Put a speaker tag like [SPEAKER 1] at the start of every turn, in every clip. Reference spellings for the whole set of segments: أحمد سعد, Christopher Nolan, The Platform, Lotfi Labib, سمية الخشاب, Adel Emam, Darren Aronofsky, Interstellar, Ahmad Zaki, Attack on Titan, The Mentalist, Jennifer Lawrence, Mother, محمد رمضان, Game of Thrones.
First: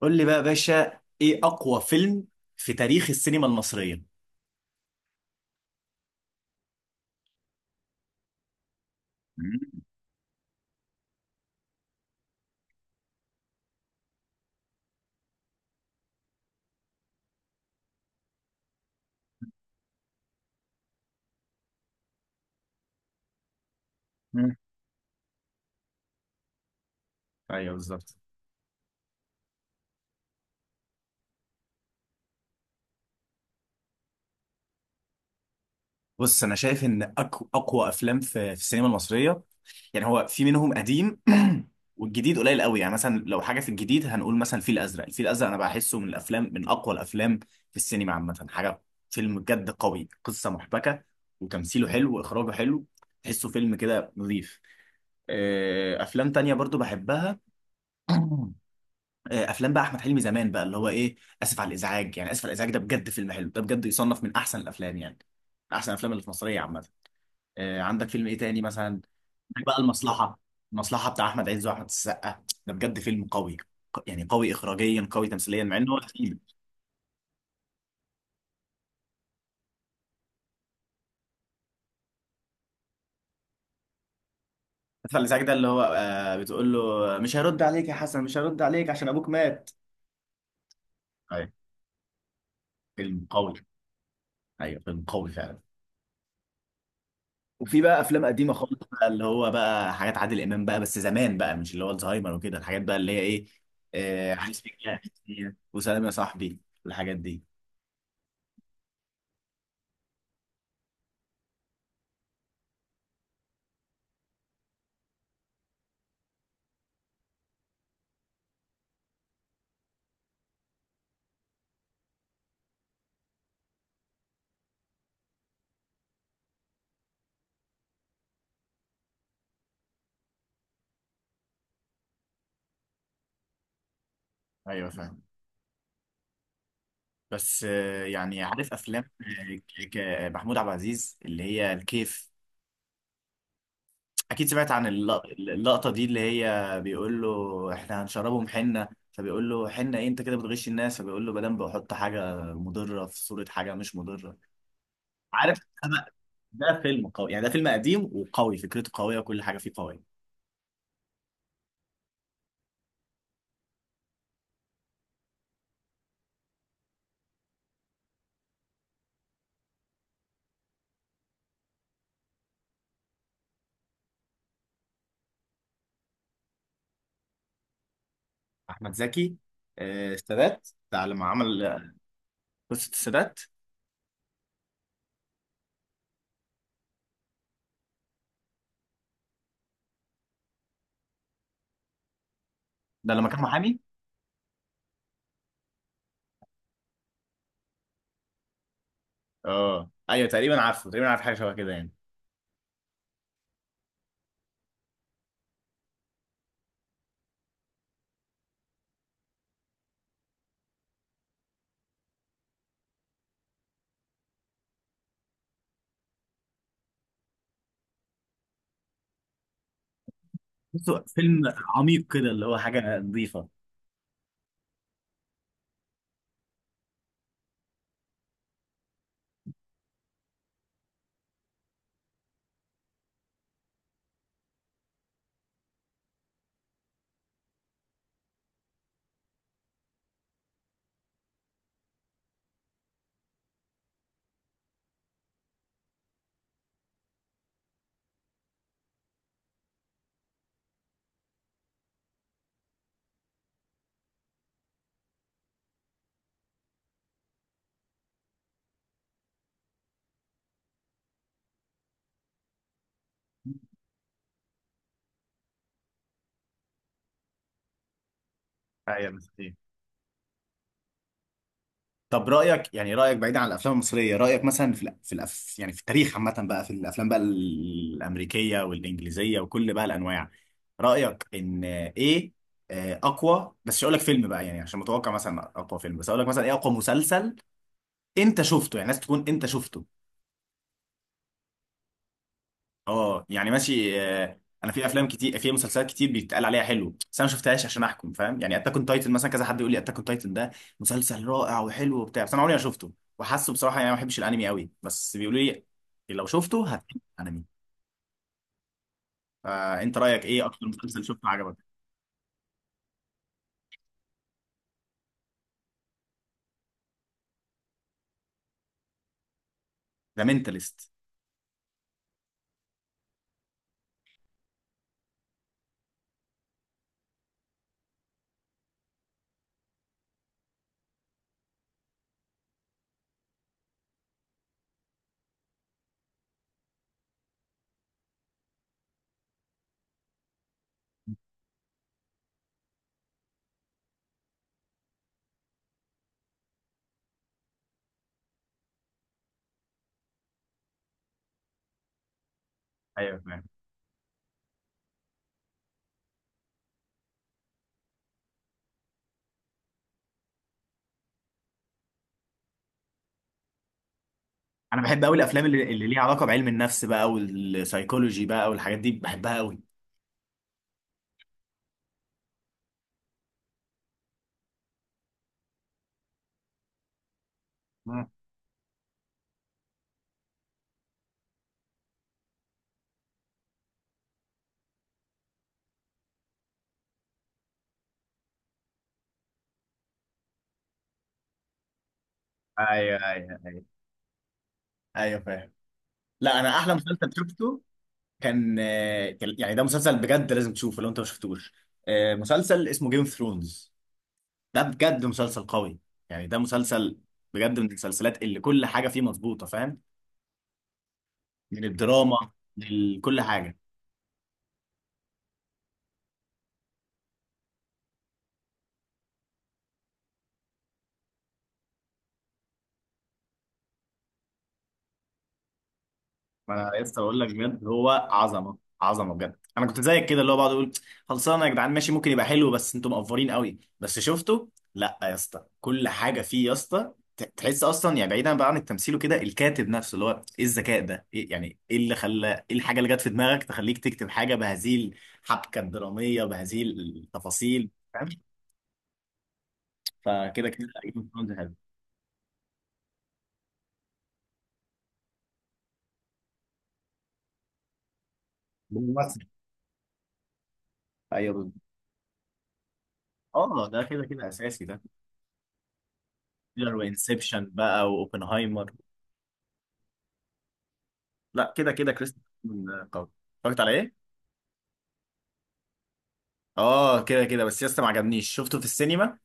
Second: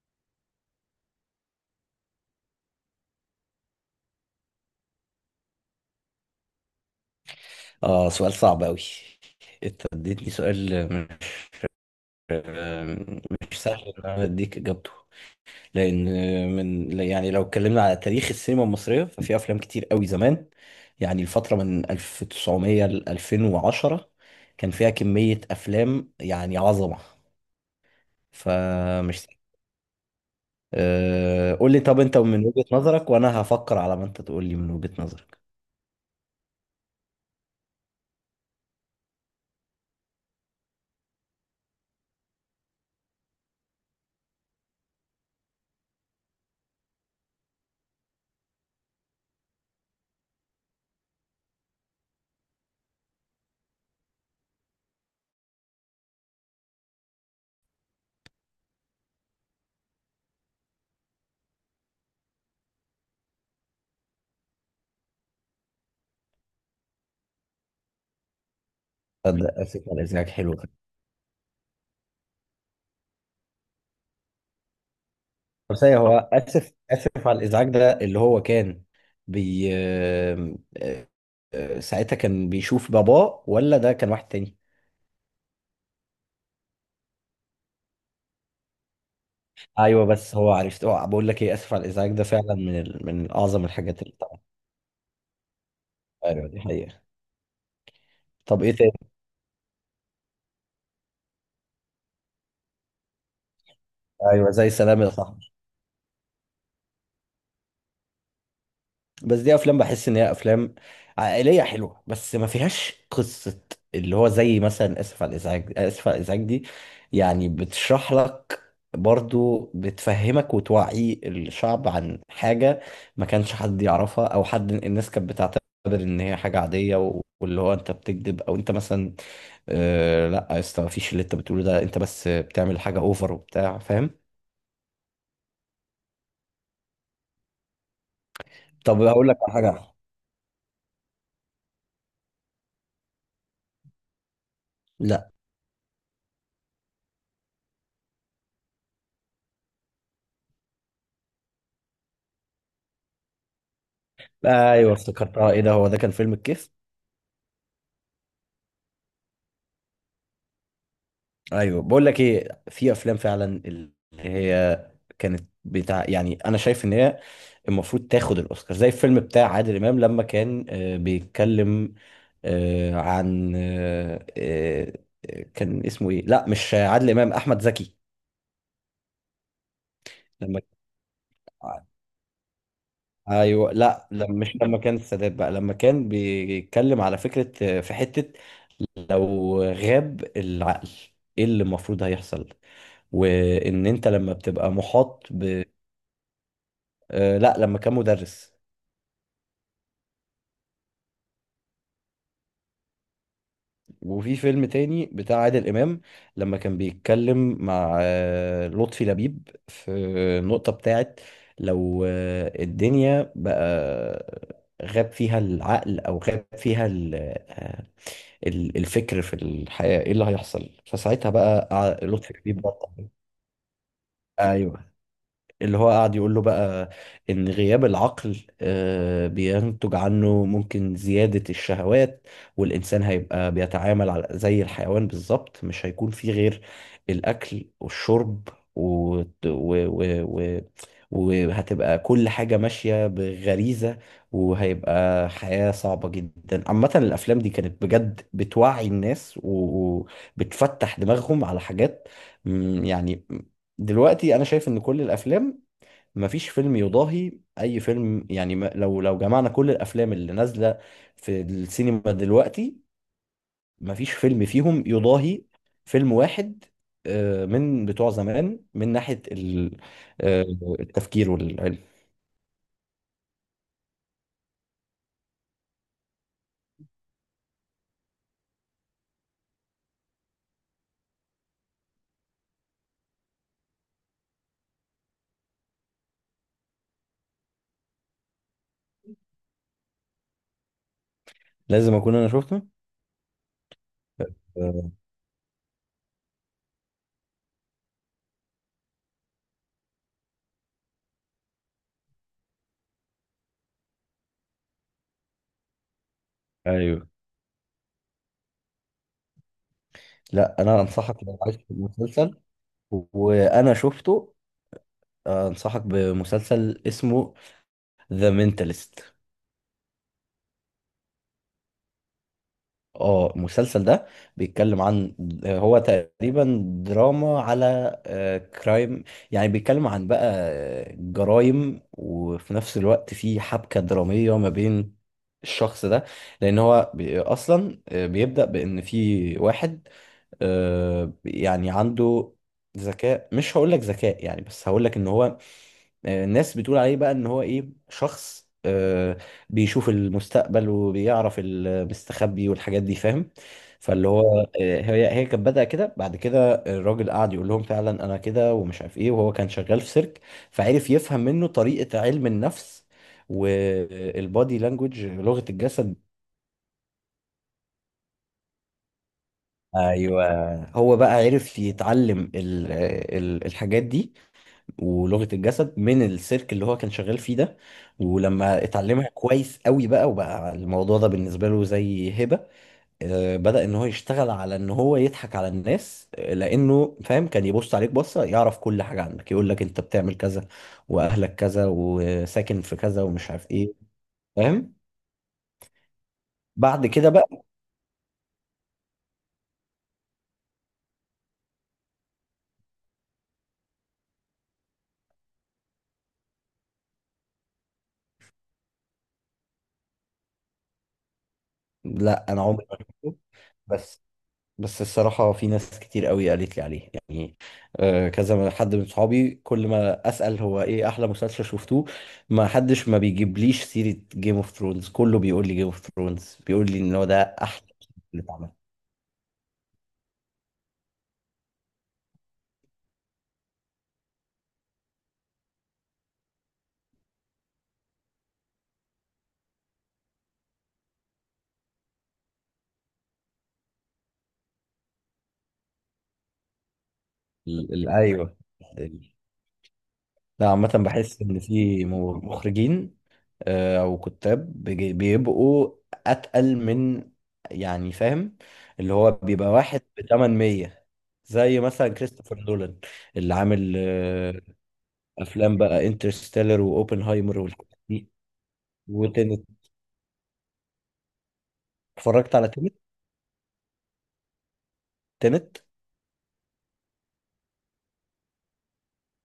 [SPEAKER 1] قول لي بقى يا باشا، ايه اقوى فيلم في تاريخ السينما المصريه؟
[SPEAKER 2] اه، سؤال صعب أوي.
[SPEAKER 1] مم.
[SPEAKER 2] انت اديتني سؤال مش مش سهل ان انا اديك اجابته، لان من، يعني لو اتكلمنا على تاريخ السينما المصريه ففي افلام كتير أوي زمان. يعني الفتره من 1900 ل 2010
[SPEAKER 1] مم.
[SPEAKER 2] كان فيها كميه افلام يعني عظمه.
[SPEAKER 1] ايوه، بالظبط.
[SPEAKER 2] فمش سهل. أه قول لي، طب انت من وجهه نظرك وانا هفكر على ما انت تقول لي من وجهه نظرك.
[SPEAKER 1] بص، انا شايف ان اقوى افلام في السينما المصريه. يعني هو في منهم قديم. والجديد قليل قوي. يعني مثلا لو حاجه في الجديد هنقول مثلا الفيل الازرق. الفيل الازرق انا بحسه من الافلام، من اقوى الافلام في السينما عامه. حاجه، فيلم بجد قوي، قصه محبكه وتمثيله حلو واخراجه حلو. تحسه فيلم كده نظيف. افلام تانية برضو بحبها. افلام بقى احمد حلمي زمان، بقى اللي هو ايه، اسف على الازعاج. يعني اسف على الازعاج ده بجد فيلم حلو. ده بجد يصنف من احسن الافلام، يعني من احسن الافلام اللي في مصريه عامه. عندك فيلم ايه تاني؟ مثلا
[SPEAKER 2] تصدق
[SPEAKER 1] عندك بقى
[SPEAKER 2] اسف على الازعاج
[SPEAKER 1] المصلحه.
[SPEAKER 2] حلو.
[SPEAKER 1] المصلحه بتاع احمد عز واحمد السقا ده بجد فيلم قوي. يعني قوي اخراجيا، قوي تمثيليا،
[SPEAKER 2] طب
[SPEAKER 1] مع انه
[SPEAKER 2] ثانية،
[SPEAKER 1] هو
[SPEAKER 2] هو
[SPEAKER 1] تقيل.
[SPEAKER 2] آسف على الإزعاج ده اللي هو كان بي آه، ساعتها كان بيشوف باباه ولا ده كان واحد تاني؟
[SPEAKER 1] اسف على الازعاج ده اللي هو بتقول له مش هرد عليك يا حسن، مش هرد عليك عشان ابوك مات.
[SPEAKER 2] أيوه، بس هو عرفت، أه بقول لك
[SPEAKER 1] ايوه
[SPEAKER 2] إيه، آسف على الإزعاج ده فعلا من ال...
[SPEAKER 1] فيلم
[SPEAKER 2] من
[SPEAKER 1] قوي،
[SPEAKER 2] أعظم الحاجات اللي طبعا.
[SPEAKER 1] ايوه فيلم قوي فعلا.
[SPEAKER 2] أيوه دي حقيقة.
[SPEAKER 1] وفي بقى افلام قديمه
[SPEAKER 2] طب إيه
[SPEAKER 1] خالص بقى
[SPEAKER 2] تاني؟
[SPEAKER 1] اللي هو بقى حاجات عادل امام، بقى بس زمان بقى، مش اللي هو الزهايمر وكده، الحاجات بقى اللي هي ايه، آه
[SPEAKER 2] أيوه
[SPEAKER 1] عايز
[SPEAKER 2] زي
[SPEAKER 1] فيك،
[SPEAKER 2] سلام يا صاحبي.
[SPEAKER 1] وسلام يا صاحبي، والحاجات دي.
[SPEAKER 2] بس دي افلام بحس ان هي افلام عائليه حلوه بس ما فيهاش قصه، اللي هو زي مثلا اسف على الازعاج دي يعني بتشرح لك، برضو بتفهمك وتوعي الشعب عن حاجه ما كانش حد يعرفها، او حد، الناس كانت بتعتبر ان هي حاجه عاديه واللي هو انت بتكذب، او انت مثلا آه لا يا اسطى، مفيش اللي انت بتقوله ده، انت بس بتعمل حاجه اوفر وبتاع، فاهم.
[SPEAKER 1] ايوه فاهم. بس يعني عارف
[SPEAKER 2] طب
[SPEAKER 1] افلام،
[SPEAKER 2] هقول لك على حاجه.
[SPEAKER 1] محمود عبد العزيز اللي هي الكيف. اكيد سمعت عن
[SPEAKER 2] لا.
[SPEAKER 1] اللقطه دي، اللي هي بيقول له احنا هنشربهم حنه، فبيقول له حنه ايه، انت كده بتغش الناس، فبيقول له مدام بحط حاجه مضره في صوره حاجه مش مضره.
[SPEAKER 2] ايوه افتكرتها،
[SPEAKER 1] عارف،
[SPEAKER 2] ايه ده؟ هو ده كان فيلم الكيف.
[SPEAKER 1] ده فيلم قوي يعني، ده فيلم قديم وقوي، فكرته قوية وكل حاجة فيه قوية.
[SPEAKER 2] ايوه، بقول لك ايه، في افلام فعلا اللي هي كانت بتاع، يعني انا شايف ان هي المفروض تاخد الاوسكار، زي الفيلم بتاع عادل امام لما كان بيتكلم عن كان اسمه ايه، لا مش عادل امام، احمد زكي.
[SPEAKER 1] أحمد زكي.
[SPEAKER 2] لما
[SPEAKER 1] السادات ده لما عمل قصة السادات،
[SPEAKER 2] ايوه، لا لما، مش لما كان السادات بقى، لما كان بيتكلم على فكره في حته، لو غاب العقل ايه اللي المفروض هيحصل،
[SPEAKER 1] ده لما كان محامي.
[SPEAKER 2] وان انت لما بتبقى محاط ب... لا لما كان مدرس.
[SPEAKER 1] اه، ايوه تقريبا عارفه، تقريبا عارف حاجة شبه كده يعني.
[SPEAKER 2] وفي فيلم تاني بتاع عادل امام لما كان بيتكلم مع لطفي لبيب في النقطه بتاعت لو الدنيا بقى غاب فيها العقل او غاب فيها ال... آه، الفكر في الحياة ايه اللي هيحصل؟
[SPEAKER 1] بصوا
[SPEAKER 2] فساعتها
[SPEAKER 1] فيلم
[SPEAKER 2] بقى
[SPEAKER 1] عميق كده
[SPEAKER 2] لطفي
[SPEAKER 1] اللي هو
[SPEAKER 2] لبيب بقى،
[SPEAKER 1] حاجة نظيفة.
[SPEAKER 2] ايوه، اللي هو قاعد يقول له بقى ان غياب العقل بينتج عنه ممكن زيادة الشهوات، والانسان هيبقى بيتعامل على زي الحيوان بالظبط، مش هيكون فيه غير الاكل والشرب و... و وهتبقى كل حاجة ماشية بغريزة، وهيبقى حياة صعبة جدا. عامة الأفلام دي كانت بجد بتوعي الناس وبتفتح دماغهم على حاجات، يعني دلوقتي انا شايف ان كل الافلام، مفيش فيلم يضاهي اي فيلم. يعني لو جمعنا كل الافلام اللي نازله في السينما دلوقتي مفيش فيلم فيهم يضاهي فيلم واحد من بتوع زمان من
[SPEAKER 1] ايوه
[SPEAKER 2] ناحيه
[SPEAKER 1] صحيح.
[SPEAKER 2] آه، التفكير والعلم.
[SPEAKER 1] طب رأيك، يعني رأيك بعيد عن الأفلام المصرية، رأيك مثلا في الأف يعني في التاريخ عامة بقى، في الأفلام بقى الأمريكية والإنجليزية وكل بقى الأنواع، رأيك إن إيه أقوى؟ بس مش هقول لك فيلم بقى يعني عشان متوقع مثلا أقوى فيلم، بس هقول لك مثلا إيه أقوى مسلسل أنت شفته؟ يعني لازم تكون أنت شفته.
[SPEAKER 2] لازم اكون انا شفته.
[SPEAKER 1] اه يعني ماشي. انا في
[SPEAKER 2] آه،
[SPEAKER 1] افلام كتير، في مسلسلات كتير بيتقال عليها حلو بس انا ما شفتهاش عشان احكم، فاهم؟ يعني اتاك اون تايتن مثلا، كذا حد يقول لي اتاك اون تايتن ده مسلسل رائع وحلو وبتاع بس انا عمري ما شفته. وحاسه بصراحه يعني ما بحبش الانمي قوي بس بيقولوا لي لو شفته هتحب
[SPEAKER 2] ايوه.
[SPEAKER 1] الانمي. فانت رايك ايه
[SPEAKER 2] لا
[SPEAKER 1] اكتر
[SPEAKER 2] انا
[SPEAKER 1] مسلسل
[SPEAKER 2] انصحك،
[SPEAKER 1] شفته
[SPEAKER 2] لو
[SPEAKER 1] عجبك؟
[SPEAKER 2] عايز مسلسل وانا شفته انصحك بمسلسل اسمه ذا مينتالست.
[SPEAKER 1] ذا مينتالست.
[SPEAKER 2] اه المسلسل ده بيتكلم عن، هو تقريبا دراما على كرايم، يعني بيتكلم عن بقى جرائم، وفي نفس الوقت في حبكة درامية ما بين الشخص ده. لان هو بي- اصلا آه، بيبدأ بان في واحد يعني عنده ذكاء، مش هقول لك ذكاء يعني، بس هقول لك ان هو الناس بتقول عليه بقى ان هو ايه، شخص بيشوف المستقبل وبيعرف المستخبي والحاجات دي،
[SPEAKER 1] ايوه
[SPEAKER 2] فاهم.
[SPEAKER 1] فاهم.
[SPEAKER 2] فاللي هو هي كانت بدأ كده، بعد كده الراجل قعد يقول لهم فعلا انا كده ومش عارف ايه، وهو كان شغال في سيرك فعرف يفهم منه طريقة علم النفس والبادي
[SPEAKER 1] انا
[SPEAKER 2] لانجوج،
[SPEAKER 1] بحب قوي
[SPEAKER 2] لغة
[SPEAKER 1] الافلام اللي
[SPEAKER 2] الجسد.
[SPEAKER 1] ليها علاقه بعلم النفس بقى والسايكولوجي بقى والحاجات دي، بحبها قوي.
[SPEAKER 2] ايوه، هو بقى عرف يتعلم ال الحاجات دي ولغة الجسد من السيرك اللي هو كان شغال فيه ده.
[SPEAKER 1] مم.
[SPEAKER 2] ولما اتعلمها كويس قوي بقى وبقى الموضوع ده بالنسبة له زي هبة، بدأ ان هو يشتغل على ان هو يضحك على الناس. لانه فاهم، كان يبص عليك بصة يعرف كل حاجة عنك، يقول لك انت بتعمل كذا واهلك كذا وساكن في
[SPEAKER 1] ايوه
[SPEAKER 2] كذا ومش
[SPEAKER 1] ايوه.
[SPEAKER 2] عارف ايه، فاهم.
[SPEAKER 1] ايوه فاهم. لا، انا احلى
[SPEAKER 2] بعد كده
[SPEAKER 1] مسلسل
[SPEAKER 2] بقى،
[SPEAKER 1] شفته كان، يعني ده مسلسل بجد لازم تشوفه لو انت ما شفتوش. مسلسل اسمه جيم اوف ثرونز. ده بجد مسلسل قوي. يعني ده مسلسل بجد من المسلسلات اللي كل حاجه فيه مظبوطه، فاهم؟ من الدراما
[SPEAKER 2] لا انا عمري ما شفته.
[SPEAKER 1] لكل حاجه.
[SPEAKER 2] بس، بس الصراحة في ناس كتير قوي قالت لي عليه، يعني كذا حد من صحابي كل ما أسأل هو إيه أحلى مسلسل شفتوه ما حدش ما بيجيبليش سيرة جيم اوف ثرونز، كله بيقول لي جيم اوف ثرونز،
[SPEAKER 1] ما
[SPEAKER 2] بيقول لي
[SPEAKER 1] انا
[SPEAKER 2] إن
[SPEAKER 1] لسه
[SPEAKER 2] هو
[SPEAKER 1] بقول
[SPEAKER 2] ده
[SPEAKER 1] لك بجد
[SPEAKER 2] أحلى
[SPEAKER 1] هو
[SPEAKER 2] مسلسل اتعمل.
[SPEAKER 1] عظمه عظمه بجد. انا كنت زيك كده اللي هو بقعد اقول خلصانه يا جدعان، ماشي، ممكن يبقى حلو، بس انتوا مقفرين قوي. بس شفته، لا يا اسطى، كل حاجه فيه يا اسطى. تحس اصلا يعني، بعيدا بقى عن التمثيل وكده، الكاتب نفسه اللي هو ايه الذكاء ده، إيه يعني، ايه اللي خلى، ايه الحاجه اللي جت في دماغك تخليك تكتب حاجه بهذه الحبكه الدراميه بهذه التفاصيل، فاهم؟
[SPEAKER 2] أيوه ال-
[SPEAKER 1] فكده
[SPEAKER 2] لا
[SPEAKER 1] كده
[SPEAKER 2] عامة
[SPEAKER 1] Game of
[SPEAKER 2] بحس
[SPEAKER 1] Thrones
[SPEAKER 2] إن
[SPEAKER 1] حلو.
[SPEAKER 2] في مخرجين أو كتاب بيبقوا أتقل من، يعني فاهم، اللي هو
[SPEAKER 1] بالممثل.
[SPEAKER 2] بيبقى واحد ب 800،
[SPEAKER 1] ايوه بالظبط.
[SPEAKER 2] زي مثلا كريستوفر نولان، اللي
[SPEAKER 1] اه،
[SPEAKER 2] عامل
[SPEAKER 1] ده كده كده اساسي ده.
[SPEAKER 2] افلام بقى انترستيلر واوبنهايمر
[SPEAKER 1] انسبشن
[SPEAKER 2] والحاجات
[SPEAKER 1] بقى
[SPEAKER 2] دي،
[SPEAKER 1] واوبنهايمر.
[SPEAKER 2] وتنت.
[SPEAKER 1] لا، كده كده كريستوفر
[SPEAKER 2] اتفرجت على تنت.
[SPEAKER 1] نولان قوي. اتفرجت على ايه؟
[SPEAKER 2] تنت.
[SPEAKER 1] اه كده كده، بس يا اسطى ما عجبنيش. شفته في السينما،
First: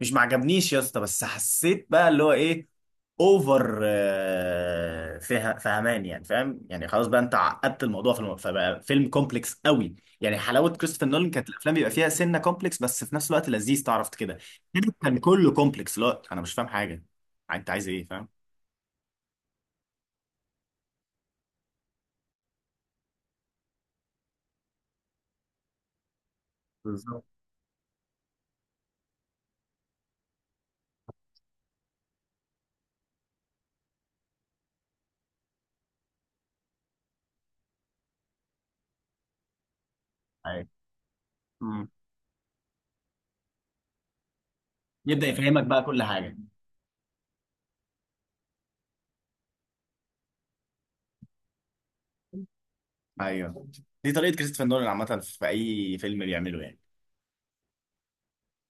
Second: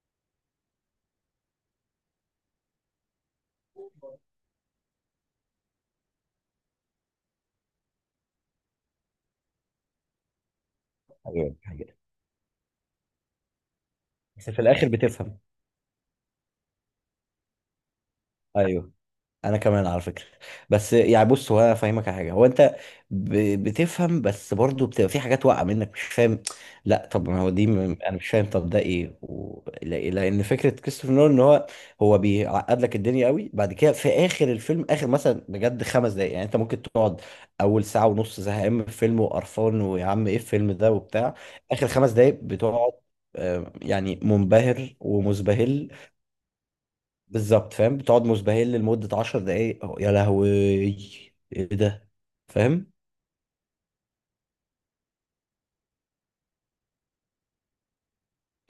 [SPEAKER 1] مش ما عجبنيش يا اسطى، بس حسيت بقى اللي هو ايه، اوفر، فهمان يعني، فاهم؟ يعني خلاص بقى، انت عقدت الموضوع فبقى فيلم كومبلكس قوي. يعني حلاوه كريستوفر نولان
[SPEAKER 2] ايوه
[SPEAKER 1] كانت الافلام بيبقى
[SPEAKER 2] الحاجات،
[SPEAKER 1] فيها سنه كومبلكس بس في نفس الوقت لذيذ، تعرف كده.
[SPEAKER 2] بس في الاخر
[SPEAKER 1] كده كان
[SPEAKER 2] بتفهم.
[SPEAKER 1] كله كومبلكس، لا انا مش فاهم حاجه، انت عايز ايه؟ فاهم.
[SPEAKER 2] ايوه، انا كمان على فكره. بس يعني بص، هو انا فاهمك على حاجه، هو انت بتفهم، بس برضه بتبقى في حاجات واقعه منك مش فاهم. لا
[SPEAKER 1] بالظبط.
[SPEAKER 2] طب ما هو دي انا مش فاهم، طب ده ايه و... لان فكره كريستوفر نولان ان هو، هو بيعقد لك الدنيا قوي، بعد كده في اخر الفيلم، اخر مثلا بجد 5 دقايق، يعني انت ممكن تقعد اول ساعه ونص زهقان من الفيلم وقرفان، ويا عم ايه
[SPEAKER 1] أيوة.
[SPEAKER 2] الفيلم ده وبتاع. اخر
[SPEAKER 1] مم.
[SPEAKER 2] 5 دقايق بتقعد يعني منبهر
[SPEAKER 1] يبدأ يفهمك بقى
[SPEAKER 2] ومزبهل.
[SPEAKER 1] كل حاجة.
[SPEAKER 2] بالظبط فاهم، بتقعد مزبهل لمدة 10 دقايق، أهو، يا لهوي ايه ده، فاهم.
[SPEAKER 1] ايوه، دي طريقه كريستوفر نولان عامه في اي فيلم بيعمله يعني.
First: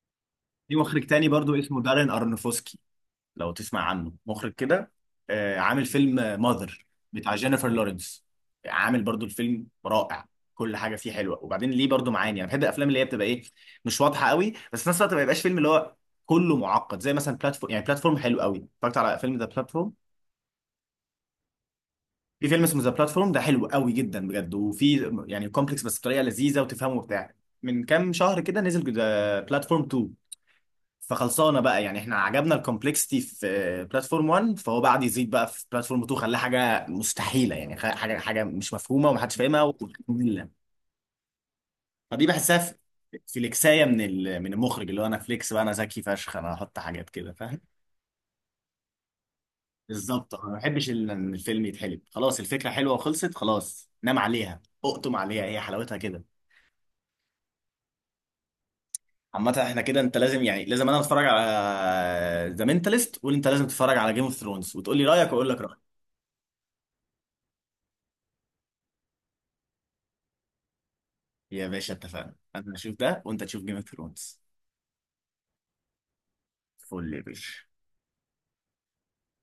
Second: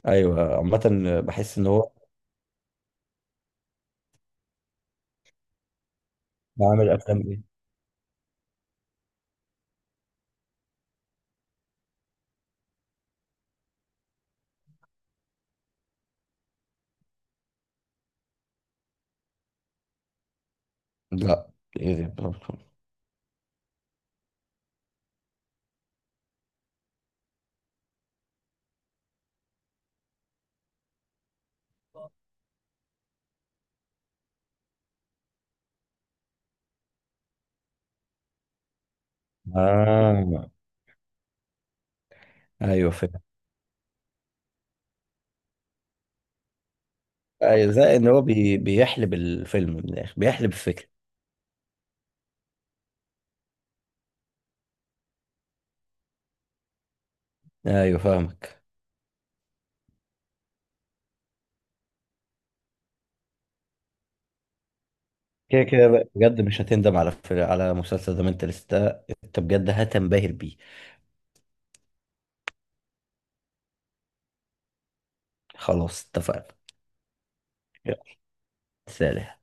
[SPEAKER 2] ايوه
[SPEAKER 1] في
[SPEAKER 2] عامة
[SPEAKER 1] مخرج تاني برضو
[SPEAKER 2] بحس ان
[SPEAKER 1] اسمه
[SPEAKER 2] هو
[SPEAKER 1] دارين ارنوفسكي، لو تسمع عنه، مخرج كده. عامل فيلم ماذر
[SPEAKER 2] بعمل افلام
[SPEAKER 1] بتاع
[SPEAKER 2] ايه.
[SPEAKER 1] جينيفر لورنس. عامل برضو الفيلم رائع، كل حاجه فيه حلوه، وبعدين ليه برضو معاني. انا بحب الافلام اللي هي بتبقى ايه، مش واضحه قوي، بس في نفس الوقت ما يبقاش فيلم اللي هو كله معقد، زي مثلا بلاتفورم. يعني بلاتفورم حلو قوي. اتفرجت على فيلم ذا بلاتفورم؟
[SPEAKER 2] لا ايه ده
[SPEAKER 1] في
[SPEAKER 2] برضه.
[SPEAKER 1] فيلم اسمه ذا بلاتفورم ده حلو قوي جدا بجد، وفي يعني كومبلكس بس بطريقه لذيذه وتفهمه وبتاع. من كام شهر كده نزل ذا بلاتفورم 2. فخلصانه بقى يعني احنا عجبنا الكومبلكسيتي في بلاتفورم 1، فهو بعد يزيد بقى في بلاتفورم 2، خلاه حاجه مستحيله يعني، حاجه حاجه مش مفهومه ومحدش فاهمها
[SPEAKER 2] آه.
[SPEAKER 1] ومملة. فدي بحسها في
[SPEAKER 2] ايوه فاهم.
[SPEAKER 1] في الاكسايه من المخرج، اللي هو انا فليكس بقى، انا ذكي فشخ، انا هحط حاجات كده، فاهم.
[SPEAKER 2] ايوه زي ان هو بي... بيحلب الفيلم من الاخر،
[SPEAKER 1] بالظبط. انا
[SPEAKER 2] بيحلب
[SPEAKER 1] ما
[SPEAKER 2] الفكرة.
[SPEAKER 1] بحبش ان الفيلم يتحلب. خلاص الفكره حلوه وخلصت، خلاص، نام عليها، اقطم عليها، هي حلاوتها كده.
[SPEAKER 2] ايوه فاهمك.
[SPEAKER 1] عامة احنا كده، انت لازم يعني، لازم انا اتفرج على ذا مينتاليست وقول، انت لازم تتفرج على جيم اوف ثرونز وتقول لي رايك واقول لك
[SPEAKER 2] كده
[SPEAKER 1] رايي.
[SPEAKER 2] كده بقى، بجد مش هتندم على على مسلسل ذا منتلست ده، انت بجد هتنبهر بيه.
[SPEAKER 1] يا باشا اتفقنا، انا هشوف ده وانت تشوف جيم اوف ثرونز.
[SPEAKER 2] خلاص اتفقنا.
[SPEAKER 1] فل يا باشا.
[SPEAKER 2] يلا سلام.